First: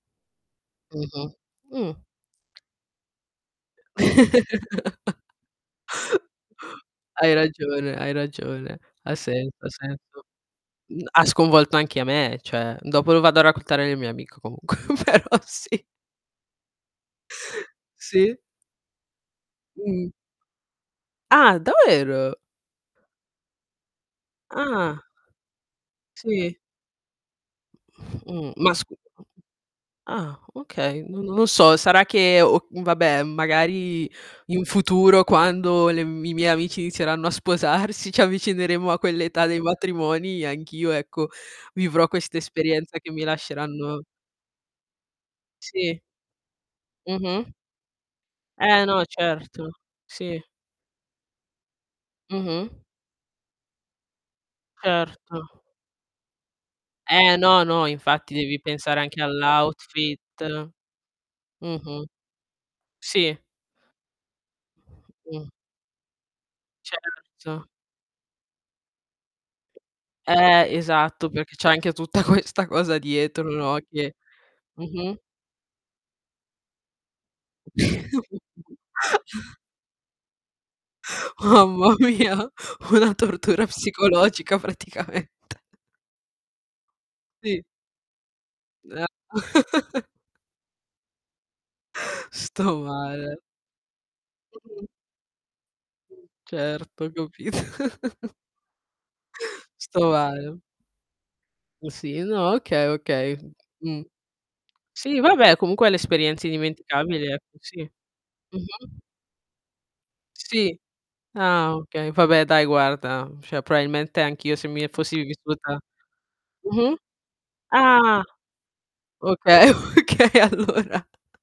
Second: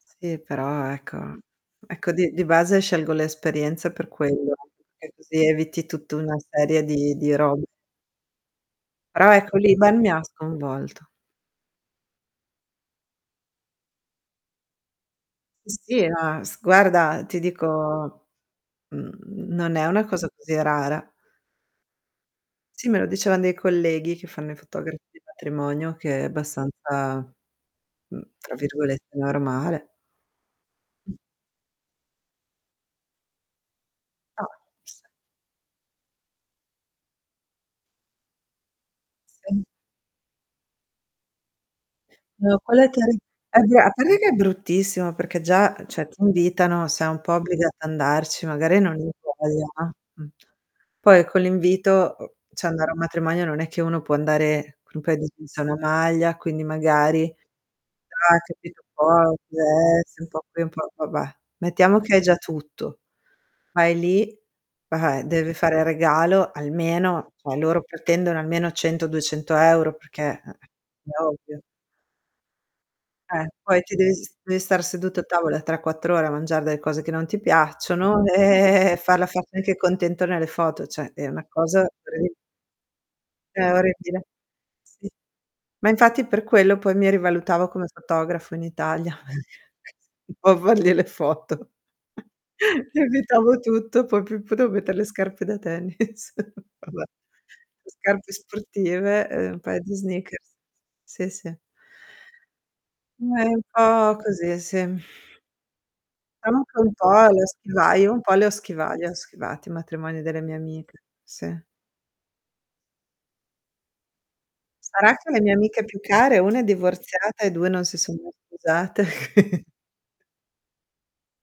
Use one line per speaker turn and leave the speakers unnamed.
Sì però ecco
Mh-mh, mh.
ecco di di base scelgo l'esperienza per quello, e così eviti tutta una serie di
Hai
di rob
ragione, hai ragione. Ha
Però,
senso,
ecco
ha
l'IBAN, mi ha
senso. Mhmm,
sconvolto.
ha sconvolto anche a me, cioè dopo lo vado a raccontare alle mie amiche comunque, però
Mhmm,
sì.
sì na s guarda ti dico,
Sì.
mhmm, non è una
Mh.
cosa così rara.
Ah, davvero?
Sì, me lo dicevan dei colleghi che fanno i fotografi
Ah.
di matrimonio che è
Sì.
abbastanza, mhmm,
Mhmm,
fra
ma scus
virgolette "normale."
ah, okay, uhm, non lo so sarà che ho uhm, vabbè magari
Ah
in futuro quando le m i miei amici inizieranno a sposarsi, ci avvicineremo a quell'età dei
Sì.
matrimoni, e anch'io ecco vivrò questa
No quella è
esperienza che
terri
mi
a dia a
lasceranno
parte che è bruttissimo perché già, ehm,
Sì.
cioè ti invitano, sei un po'
Mh-mh.
obbligato ad andarci, magari
Eh
non
no, e
hai voglia
certo,
a mh.
sì.
Poi con l'invito, uhm, cioè
Mh-mh.
andare a un matrimonio non è che uno può andare con un paio di
Erto.
jeans e una maglia quindi magari
Eh, no, no infatti
[unintelligible]
devi
capito
pensare anche
[unintelligible]
all'outfit
un po' [unintelligible] va beh, mettiamo
mh-mh,
che hai già tutto.
sì.
Vai lì, va beh
Mh.
deve fare regalo almeno cioè
Certo.
loro pretendono almeno 100, 200€ perché, eh,
Eh,
è
esatto perché
ovvio.
c'è anche tutta questa cosa
Eh,
dietro no,
poi ti devi
che
sis devi stare
mh-mh.
seduto a tavola 3, 4 ore a mangiare delle cose che non ti piacciono, farla fa [unintelligible] che contento nelle foto, cioè è una cosa
Mamma
ridi
mia, una tortura
È orribile.
psicologica
Sì.
praticamente.
Ma infatti per quello poi mi
Sì.
rivalutavo come fotografo in Italia. Un po' a fargli le foto.
Sto
Mi
male.
evitavo tutto, poi più potevo
Mh-mh.
mettere le scarpe da tennis. Va
Certo,
beh,
ho capit
le scarpe sportive, ehm, un paio di
Sto
sneakers
male.
sì, sì.
Mhmm, sì no, okay, okay,
Ma è
uhm,
un
mhmm,
po' così, sì.
sì vabbè comunque è l'esperienza
Però per un pò
indimenticabile
le ho
ecco, sì,
schivati un pò le ho schivai
mh-mh.
le ho schivati i matrimoni delle mie
Sì,
amiche, sì.
ah okay, vabbè dai guarda, cioè probabilmente anch'io se mi
Sarà
fossi
che le mie
vissuta
amiche più care, una è
mh-mh,
divorziata e 2 non si sono
ah,
mai sposate. E quindi
okay, okay allora.